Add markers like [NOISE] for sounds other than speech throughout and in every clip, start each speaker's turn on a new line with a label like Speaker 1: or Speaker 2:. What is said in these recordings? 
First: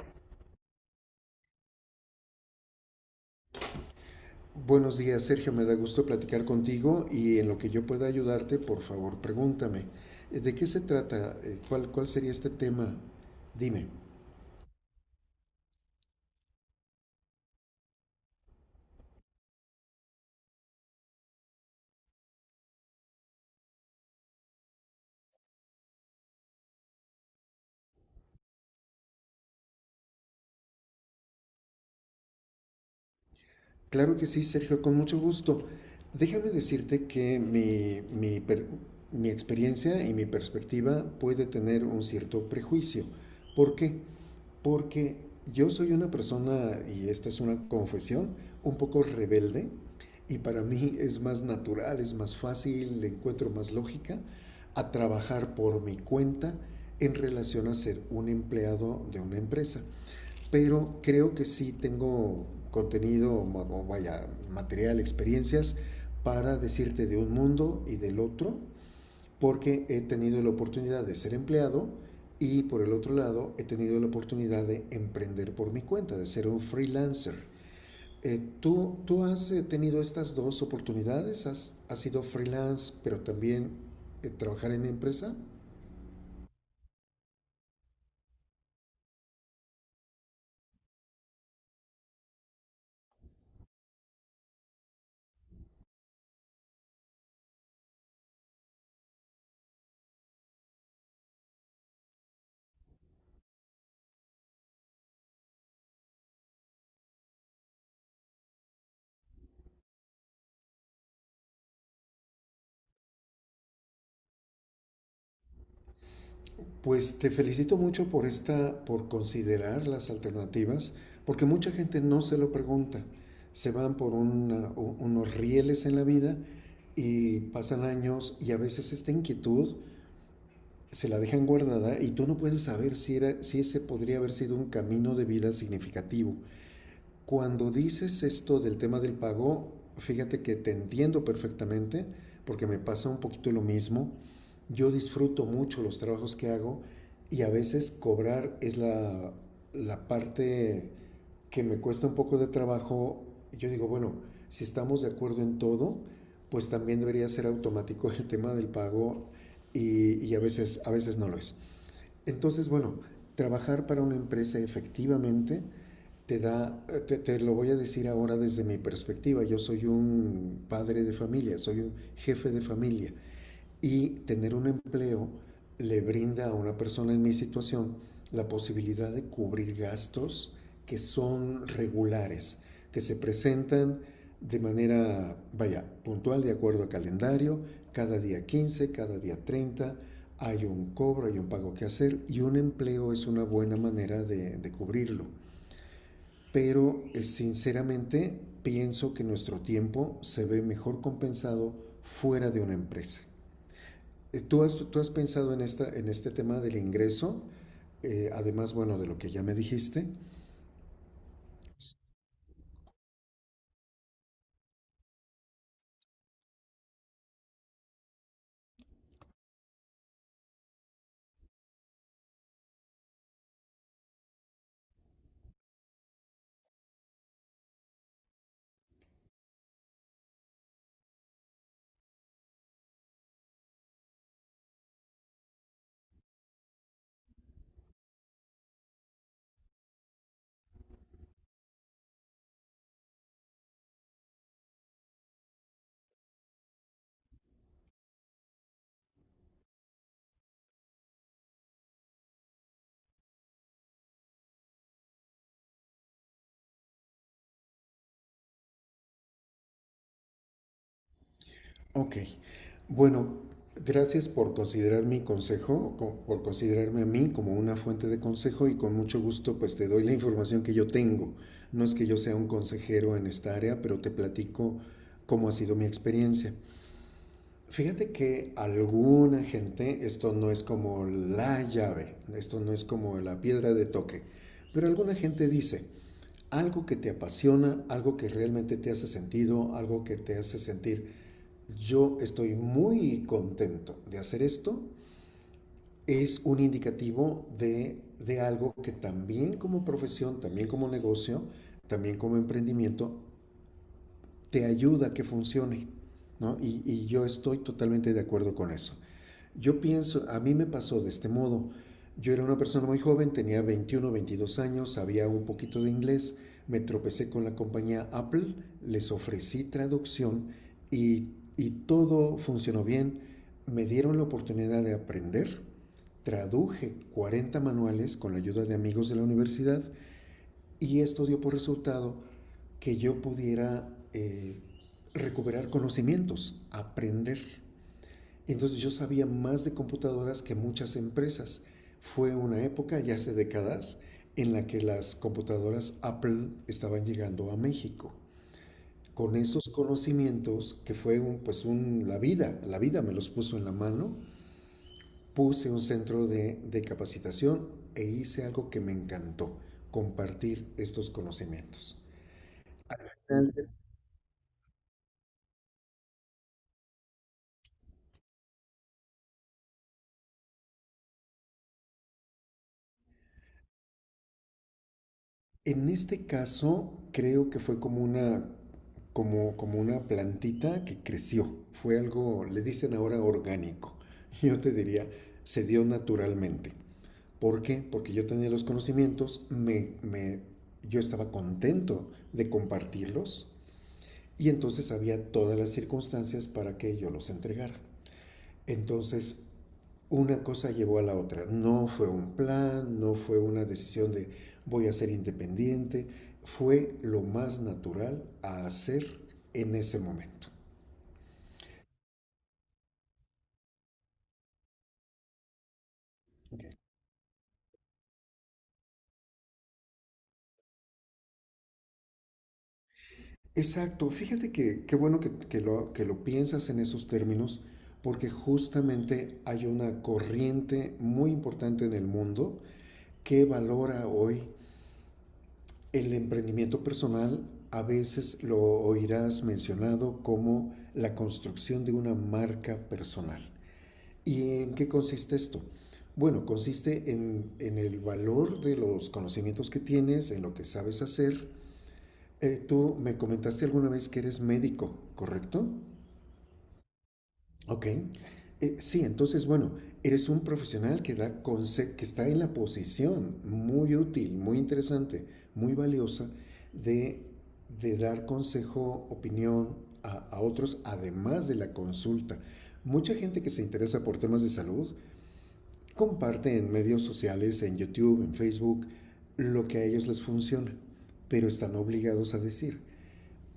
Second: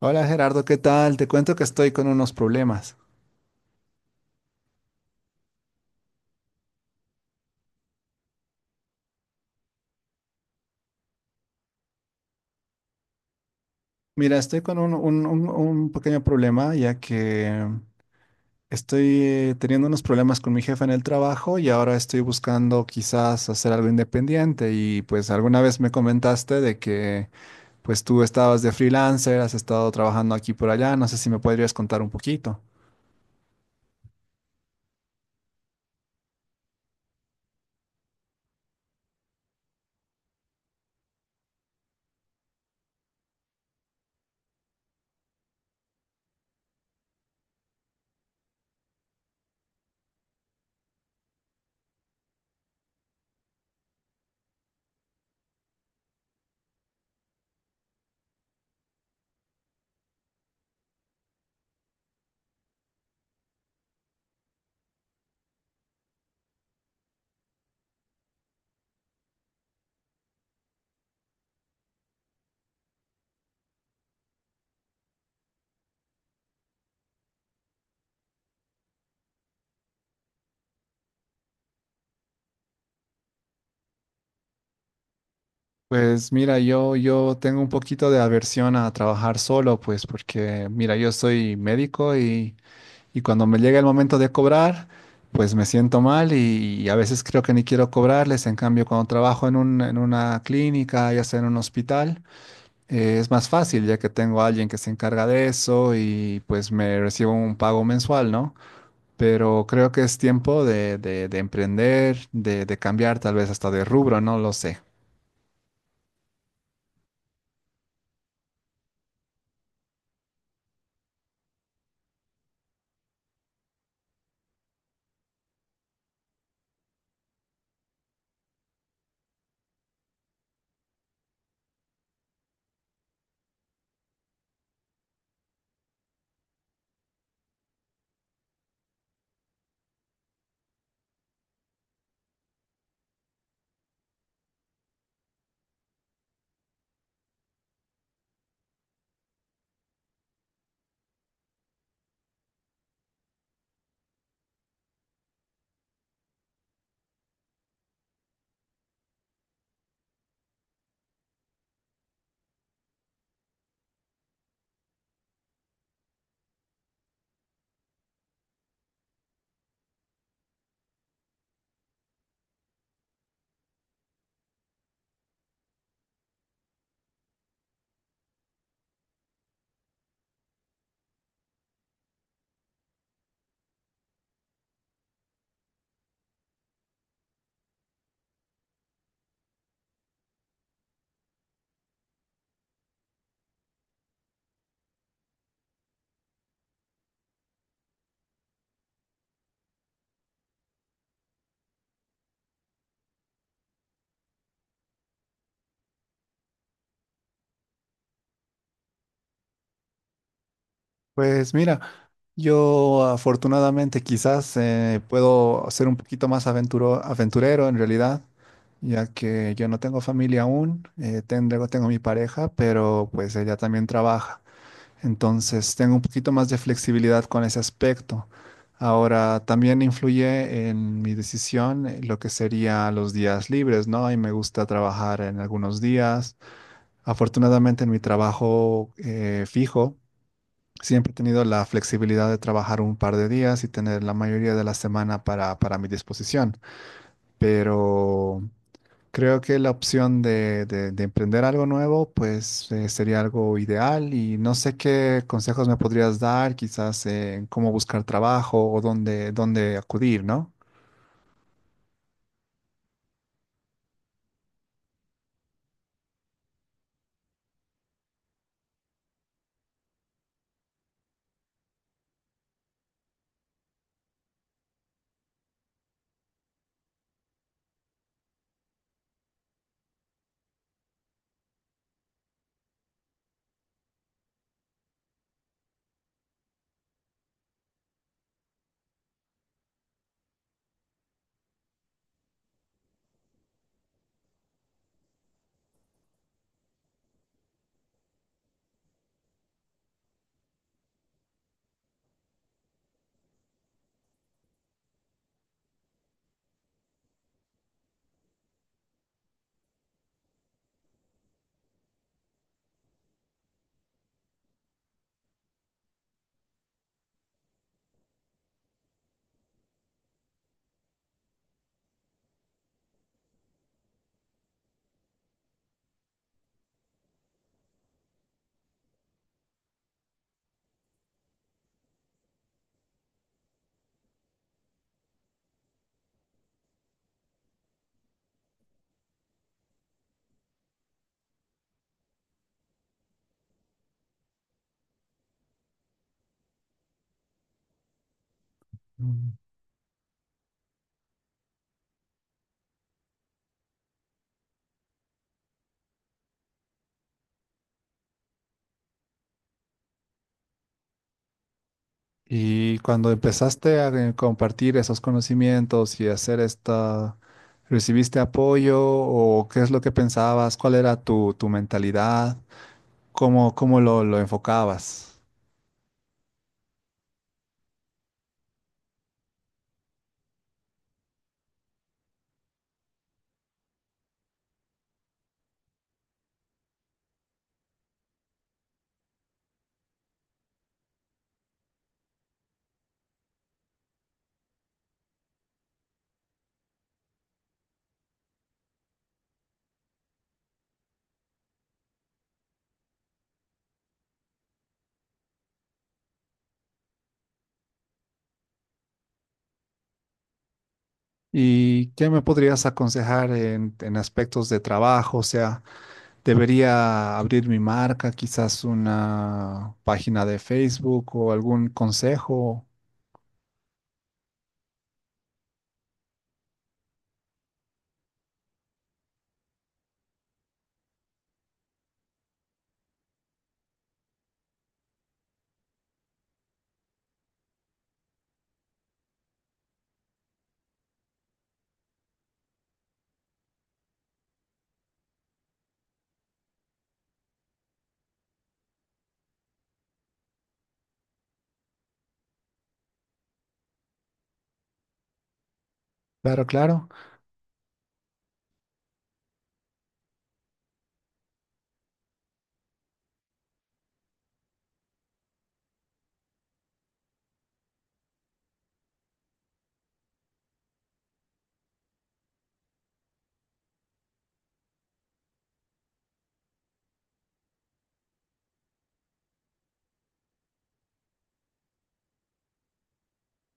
Speaker 1: Hola Gerardo, ¿qué tal? Te cuento que estoy con unos problemas.
Speaker 2: Buenos días, Sergio. Me da gusto platicar contigo y en lo que yo pueda ayudarte, por favor, pregúntame. ¿De qué se trata? ¿Cuál sería este tema? Dime.
Speaker 1: Mira, estoy con un pequeño problema ya que estoy teniendo unos problemas con mi jefe en el trabajo y ahora estoy buscando quizás hacer algo independiente y pues alguna vez me comentaste de que pues tú estabas de freelancer, has estado trabajando aquí por allá, no sé si me podrías contar un poquito.
Speaker 2: Claro que sí, Sergio, con mucho gusto. Déjame decirte que mi experiencia y mi perspectiva puede tener un cierto prejuicio. ¿Por qué? Porque yo soy una persona, y esta es una confesión, un poco rebelde, y para mí es más natural, es más fácil, le encuentro más lógica a trabajar por mi cuenta en relación a ser un empleado de una empresa. Pero creo que sí tengo contenido, vaya, material, experiencias para decirte de un mundo y del otro porque he tenido la oportunidad de ser empleado y por el otro lado he tenido la oportunidad de emprender por mi cuenta, de ser un freelancer. ¿Tú has tenido estas dos oportunidades? ¿Has sido freelance pero también trabajar en empresa?
Speaker 1: Pues mira, yo tengo un poquito de aversión a trabajar solo, pues porque mira, yo soy médico y... Y cuando me llega el momento de cobrar, pues me siento mal y a veces creo que ni quiero cobrarles. En cambio, cuando trabajo en en una clínica, ya sea en un hospital, es más fácil ya que tengo a alguien que se encarga de eso y pues me recibo un pago mensual, ¿no? Pero creo que es tiempo de emprender, de cambiar, tal vez hasta de rubro, no lo sé.
Speaker 2: Pues te felicito mucho por esta, por considerar las alternativas, porque mucha gente no se lo pregunta. Se van por unos rieles en la vida y pasan años y a veces esta inquietud se la dejan guardada y tú no puedes saber si ese podría haber sido un camino de vida significativo. Cuando dices esto del tema del pago, fíjate que te entiendo perfectamente porque me pasa un poquito lo mismo. Yo disfruto mucho los trabajos que hago y a veces cobrar es la parte que me cuesta un poco de trabajo. Yo digo, bueno, si estamos de acuerdo en todo, pues también debería ser automático el tema del pago a veces no lo es. Entonces, bueno, trabajar para una empresa efectivamente te da, te, te, lo voy a decir ahora desde mi perspectiva, yo soy un padre de familia, soy un jefe de familia. Y tener un empleo le brinda a una persona en mi situación la posibilidad de cubrir gastos que son regulares, que se presentan de manera, vaya, puntual, de acuerdo a calendario, cada día 15, cada día 30 hay un cobro, hay un pago que hacer y un empleo es una buena manera de cubrirlo. Pero sinceramente pienso que nuestro tiempo se ve mejor compensado fuera de una empresa. ¿Tú has pensado en este tema del ingreso? Además, bueno, de lo que ya me dijiste.
Speaker 1: Pues mira, yo afortunadamente quizás puedo ser un poquito más aventurero en realidad, ya que yo no tengo familia aún, tengo mi pareja, pero pues ella también trabaja. Entonces tengo un poquito más de flexibilidad con ese aspecto. Ahora también influye en mi decisión lo que sería los días libres, ¿no? Y me gusta trabajar en algunos días. Afortunadamente en mi trabajo fijo. Siempre he tenido la flexibilidad de trabajar un par de días y tener la mayoría de la semana para mi disposición, pero creo que la opción de emprender algo nuevo, pues sería algo ideal y no sé qué consejos me podrías dar, quizás en cómo buscar trabajo o dónde, dónde acudir, ¿no?
Speaker 2: Ok. Bueno, gracias por considerar mi consejo, por considerarme a mí como una fuente de consejo y con mucho gusto pues te doy la información que yo tengo. No es que yo sea un consejero en esta área, pero te platico cómo ha sido mi experiencia. Fíjate que alguna gente, esto no es como la llave, esto no es como la piedra de toque, pero alguna gente dice, algo que te apasiona, algo que realmente te hace sentido, algo que te hace sentir, yo estoy muy contento de hacer esto, es un indicativo de algo que también como profesión, también como negocio, también como emprendimiento, te ayuda a que funcione. ¿No? Y yo estoy totalmente de acuerdo con eso. Yo pienso, a mí me pasó de este modo. Yo era una persona muy joven, tenía 21, 22 años, sabía un poquito de inglés, me tropecé con la compañía Apple, les ofrecí traducción y, y todo funcionó bien. Me dieron la oportunidad de aprender, traduje 40 manuales con la ayuda de amigos de la universidad y esto dio por resultado que yo pudiera recuperar conocimientos, aprender. Entonces yo sabía más de computadoras que muchas empresas. Fue una época, ya hace décadas, en la que las computadoras Apple estaban llegando a México. Con esos conocimientos, que fue un, pues un, la vida me los puso en la mano, puse un centro de capacitación e hice algo que me encantó, compartir estos conocimientos.
Speaker 1: Y cuando empezaste a compartir esos conocimientos y hacer esta, ¿recibiste apoyo o qué es lo que pensabas? ¿Cuál era tu mentalidad? ¿Cómo, cómo lo enfocabas?
Speaker 2: En este caso, creo que fue como una plantita que creció. Fue algo, le dicen ahora orgánico. [LAUGHS] Yo te diría, se dio naturalmente. ¿Por qué? Porque yo tenía los conocimientos, yo estaba contento de compartirlos y entonces había todas las circunstancias para que yo los entregara. Entonces, una cosa llevó a la otra. No fue un plan, no fue una decisión de voy a ser independiente, fue lo más natural a hacer en ese momento.
Speaker 1: ¿Y qué me podrías aconsejar en aspectos de trabajo? O sea,
Speaker 2: Ok.
Speaker 1: ¿debería abrir mi marca, quizás una página de Facebook o algún consejo?
Speaker 2: Exacto, fíjate que qué bueno que lo piensas en esos términos, porque justamente hay una corriente muy importante en el mundo que valora hoy el emprendimiento personal. A veces lo oirás mencionado como la construcción de una marca personal. ¿Y en qué consiste esto? Bueno, consiste en el valor de los conocimientos que tienes, en lo que sabes hacer. Tú me comentaste alguna vez que eres médico, ¿correcto?
Speaker 1: Claro, claro.
Speaker 2: Ok. Sí, entonces, bueno, eres un profesional que está en la posición muy útil, muy interesante, muy valiosa de, de dar consejo, opinión a otros, además de la consulta. Mucha gente que se interesa por temas de salud comparte en medios sociales, en YouTube, en Facebook, lo que a ellos les funciona, pero están obligados a decir:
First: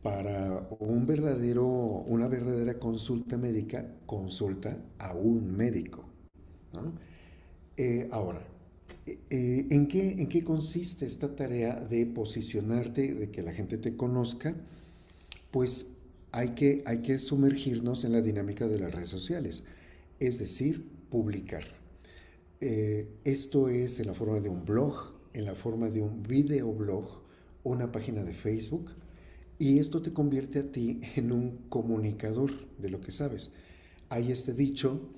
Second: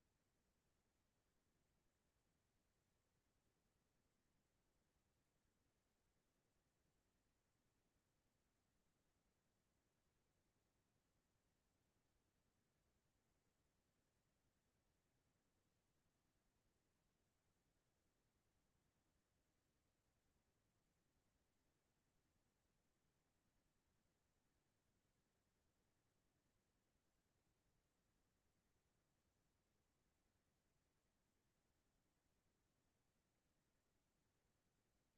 Speaker 2: para una verdadera consulta médica, consulta a un médico. ¿No? Ahora, ¿en qué consiste esta tarea de posicionarte, de que la gente te conozca? Pues hay que sumergirnos en la dinámica de las redes sociales, es decir, publicar. Esto es en la forma de un blog, en la forma de un videoblog, una página de Facebook, y esto te convierte a ti [LAUGHS] en un comunicador de lo que sabes. Hay este dicho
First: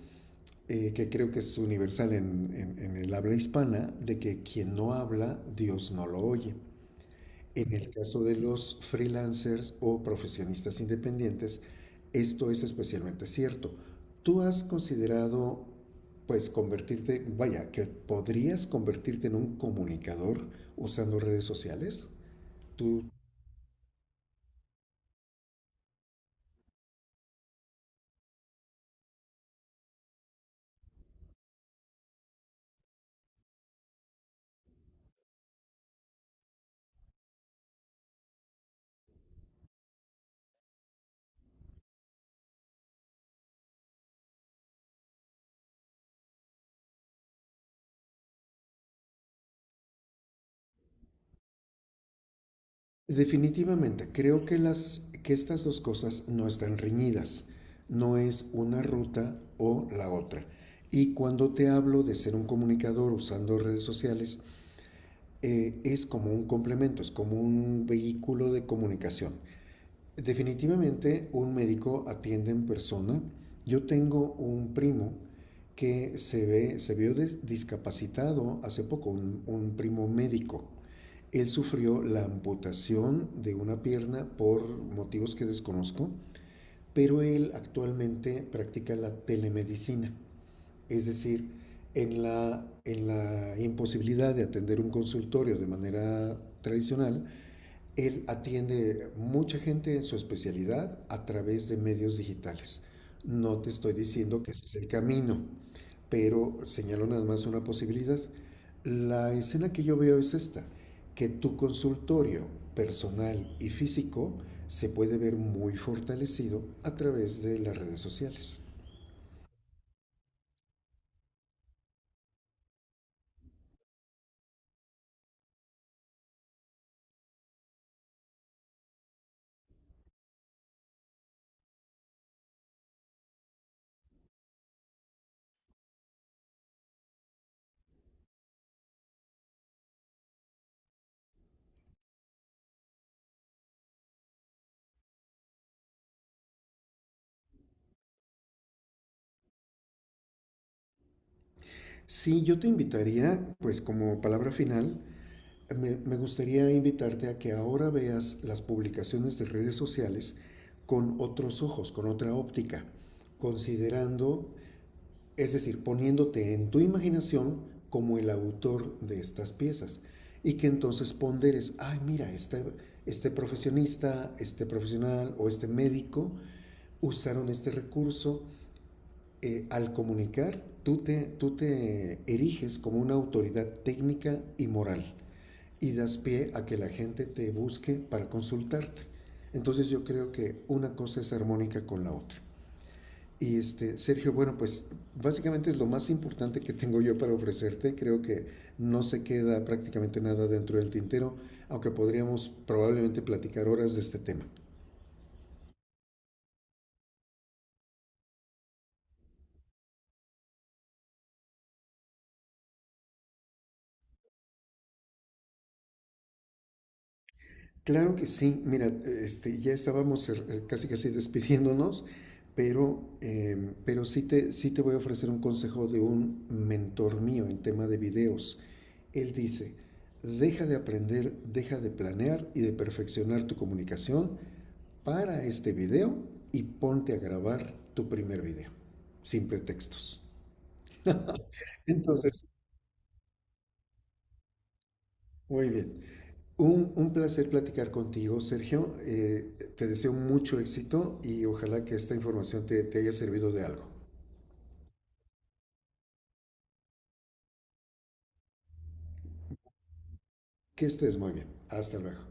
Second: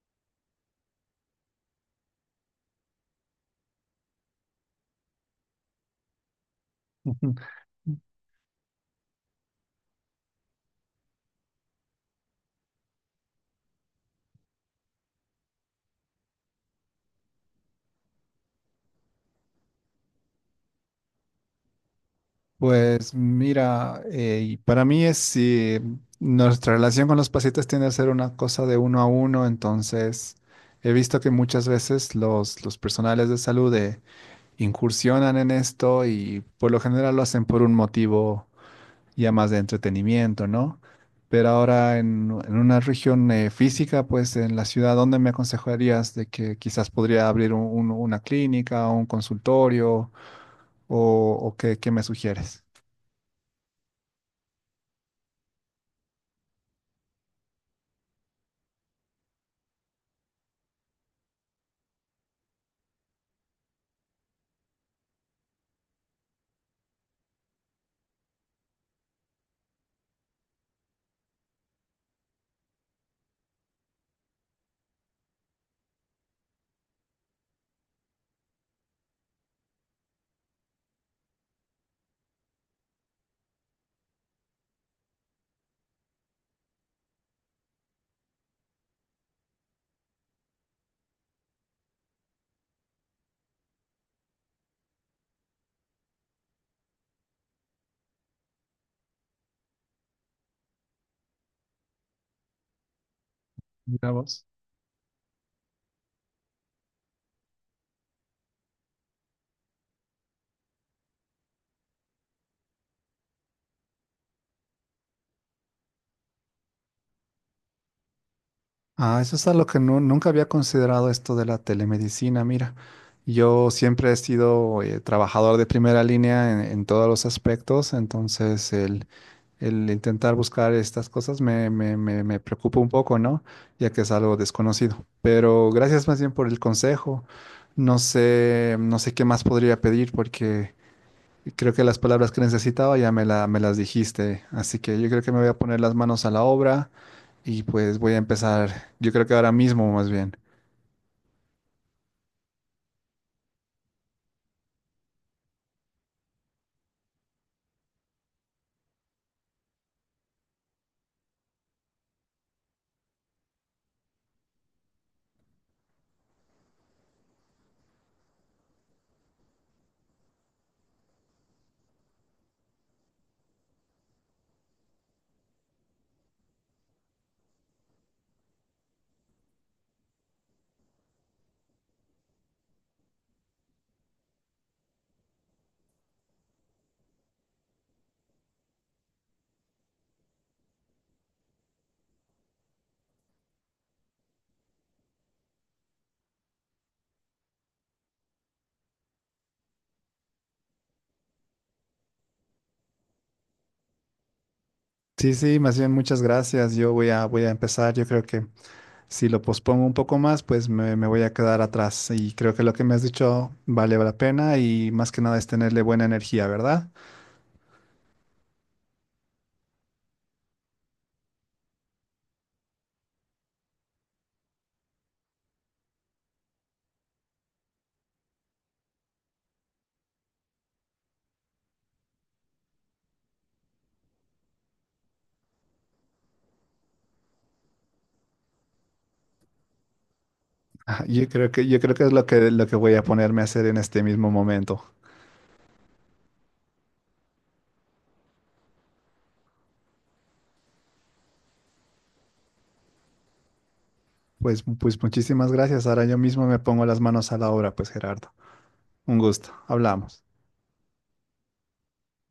Speaker 2: que creo que es universal en el habla hispana, de que quien no habla, Dios no lo oye.
Speaker 1: [LAUGHS]
Speaker 2: En el caso de los freelancers o profesionistas independientes, esto es especialmente cierto. ¿Tú has considerado, pues, convertirte, vaya, que podrías convertirte en un comunicador usando redes sociales? Tú,
Speaker 1: Pues mira, y para mí es si nuestra relación con los pacientes tiende a ser una cosa de uno a uno, entonces he visto que muchas veces los personales de salud incursionan en esto y por lo general lo hacen por un motivo. Ya más de entretenimiento, ¿no? Pero ahora en una región física, pues en la ciudad, ¿dónde me aconsejarías de que quizás podría abrir una clínica, un consultorio o qué, qué me sugieres?
Speaker 2: Definitivamente, creo que que estas dos cosas no están reñidas. No es una ruta o la otra. Y cuando te hablo de ser un comunicador usando redes sociales, es como un complemento, es como un vehículo de comunicación. Definitivamente un médico atiende en persona. Yo tengo un primo que se vio discapacitado hace poco, un primo médico. Él sufrió la amputación de una pierna por motivos que desconozco, pero él actualmente practica la telemedicina. Es decir, en la imposibilidad de atender un consultorio de manera tradicional, él atiende mucha gente en su especialidad a través de medios digitales. No te estoy
Speaker 1: Mira
Speaker 2: diciendo
Speaker 1: vos.
Speaker 2: que ese es el camino, pero señalo nada más una posibilidad. La escena que yo veo es esta, que tu consultorio personal y físico se puede ver muy fortalecido a través de las redes sociales.
Speaker 1: Ah, eso es algo que nunca había considerado esto de la telemedicina. Mira, yo siempre he sido trabajador de primera línea en todos los aspectos, entonces el intentar buscar estas cosas me preocupa un poco, ¿no? Ya que es algo desconocido. Pero gracias más bien por el consejo. No sé, no sé qué más podría pedir porque creo que las palabras que necesitaba ya me las dijiste. Así que yo creo que me voy a poner las manos a la obra y pues voy a empezar. Yo creo que ahora mismo más bien.
Speaker 2: Sí, yo te invitaría, pues como palabra final, me gustaría invitarte a que ahora veas las publicaciones de redes sociales con otros ojos, con otra óptica, considerando, es decir, poniéndote en tu imaginación como el autor de estas piezas y que entonces ponderes, ay, mira, este, profesionista, este profesional o este médico usaron este recurso al comunicar, tú te eriges como una autoridad técnica y moral y das pie a que la gente te busque para consultarte. Entonces yo creo que una cosa es armónica con la otra. Y Sergio, bueno, pues básicamente es lo más importante que tengo yo para ofrecerte. Creo que no se queda prácticamente nada dentro del tintero, aunque podríamos probablemente platicar horas de este tema.
Speaker 1: Sí, sí, más bien muchas gracias. Voy a empezar. Yo creo que si lo pospongo un poco más, pues me voy a quedar atrás. Y creo que lo que me has dicho vale la pena y más que nada es tenerle buena energía, ¿verdad?
Speaker 2: Claro que sí, mira, ya estábamos casi casi despidiéndonos, pero sí te voy a ofrecer un consejo de un mentor mío en tema de videos. Él dice, deja de aprender, deja de planear y de perfeccionar tu comunicación para este video y ponte a grabar tu primer video, sin pretextos.
Speaker 1: Ah, yo creo que, yo creo que es
Speaker 2: Entonces,
Speaker 1: lo que voy a ponerme a hacer en este mismo momento.
Speaker 2: muy bien. Un placer platicar contigo, Sergio. Te deseo mucho éxito y ojalá que esta información te haya servido de algo.
Speaker 1: Pues, pues muchísimas gracias. Ahora yo mismo me pongo las manos a la obra, pues Gerardo. Un gusto. Hablamos.
Speaker 2: Que estés muy bien. Hasta luego.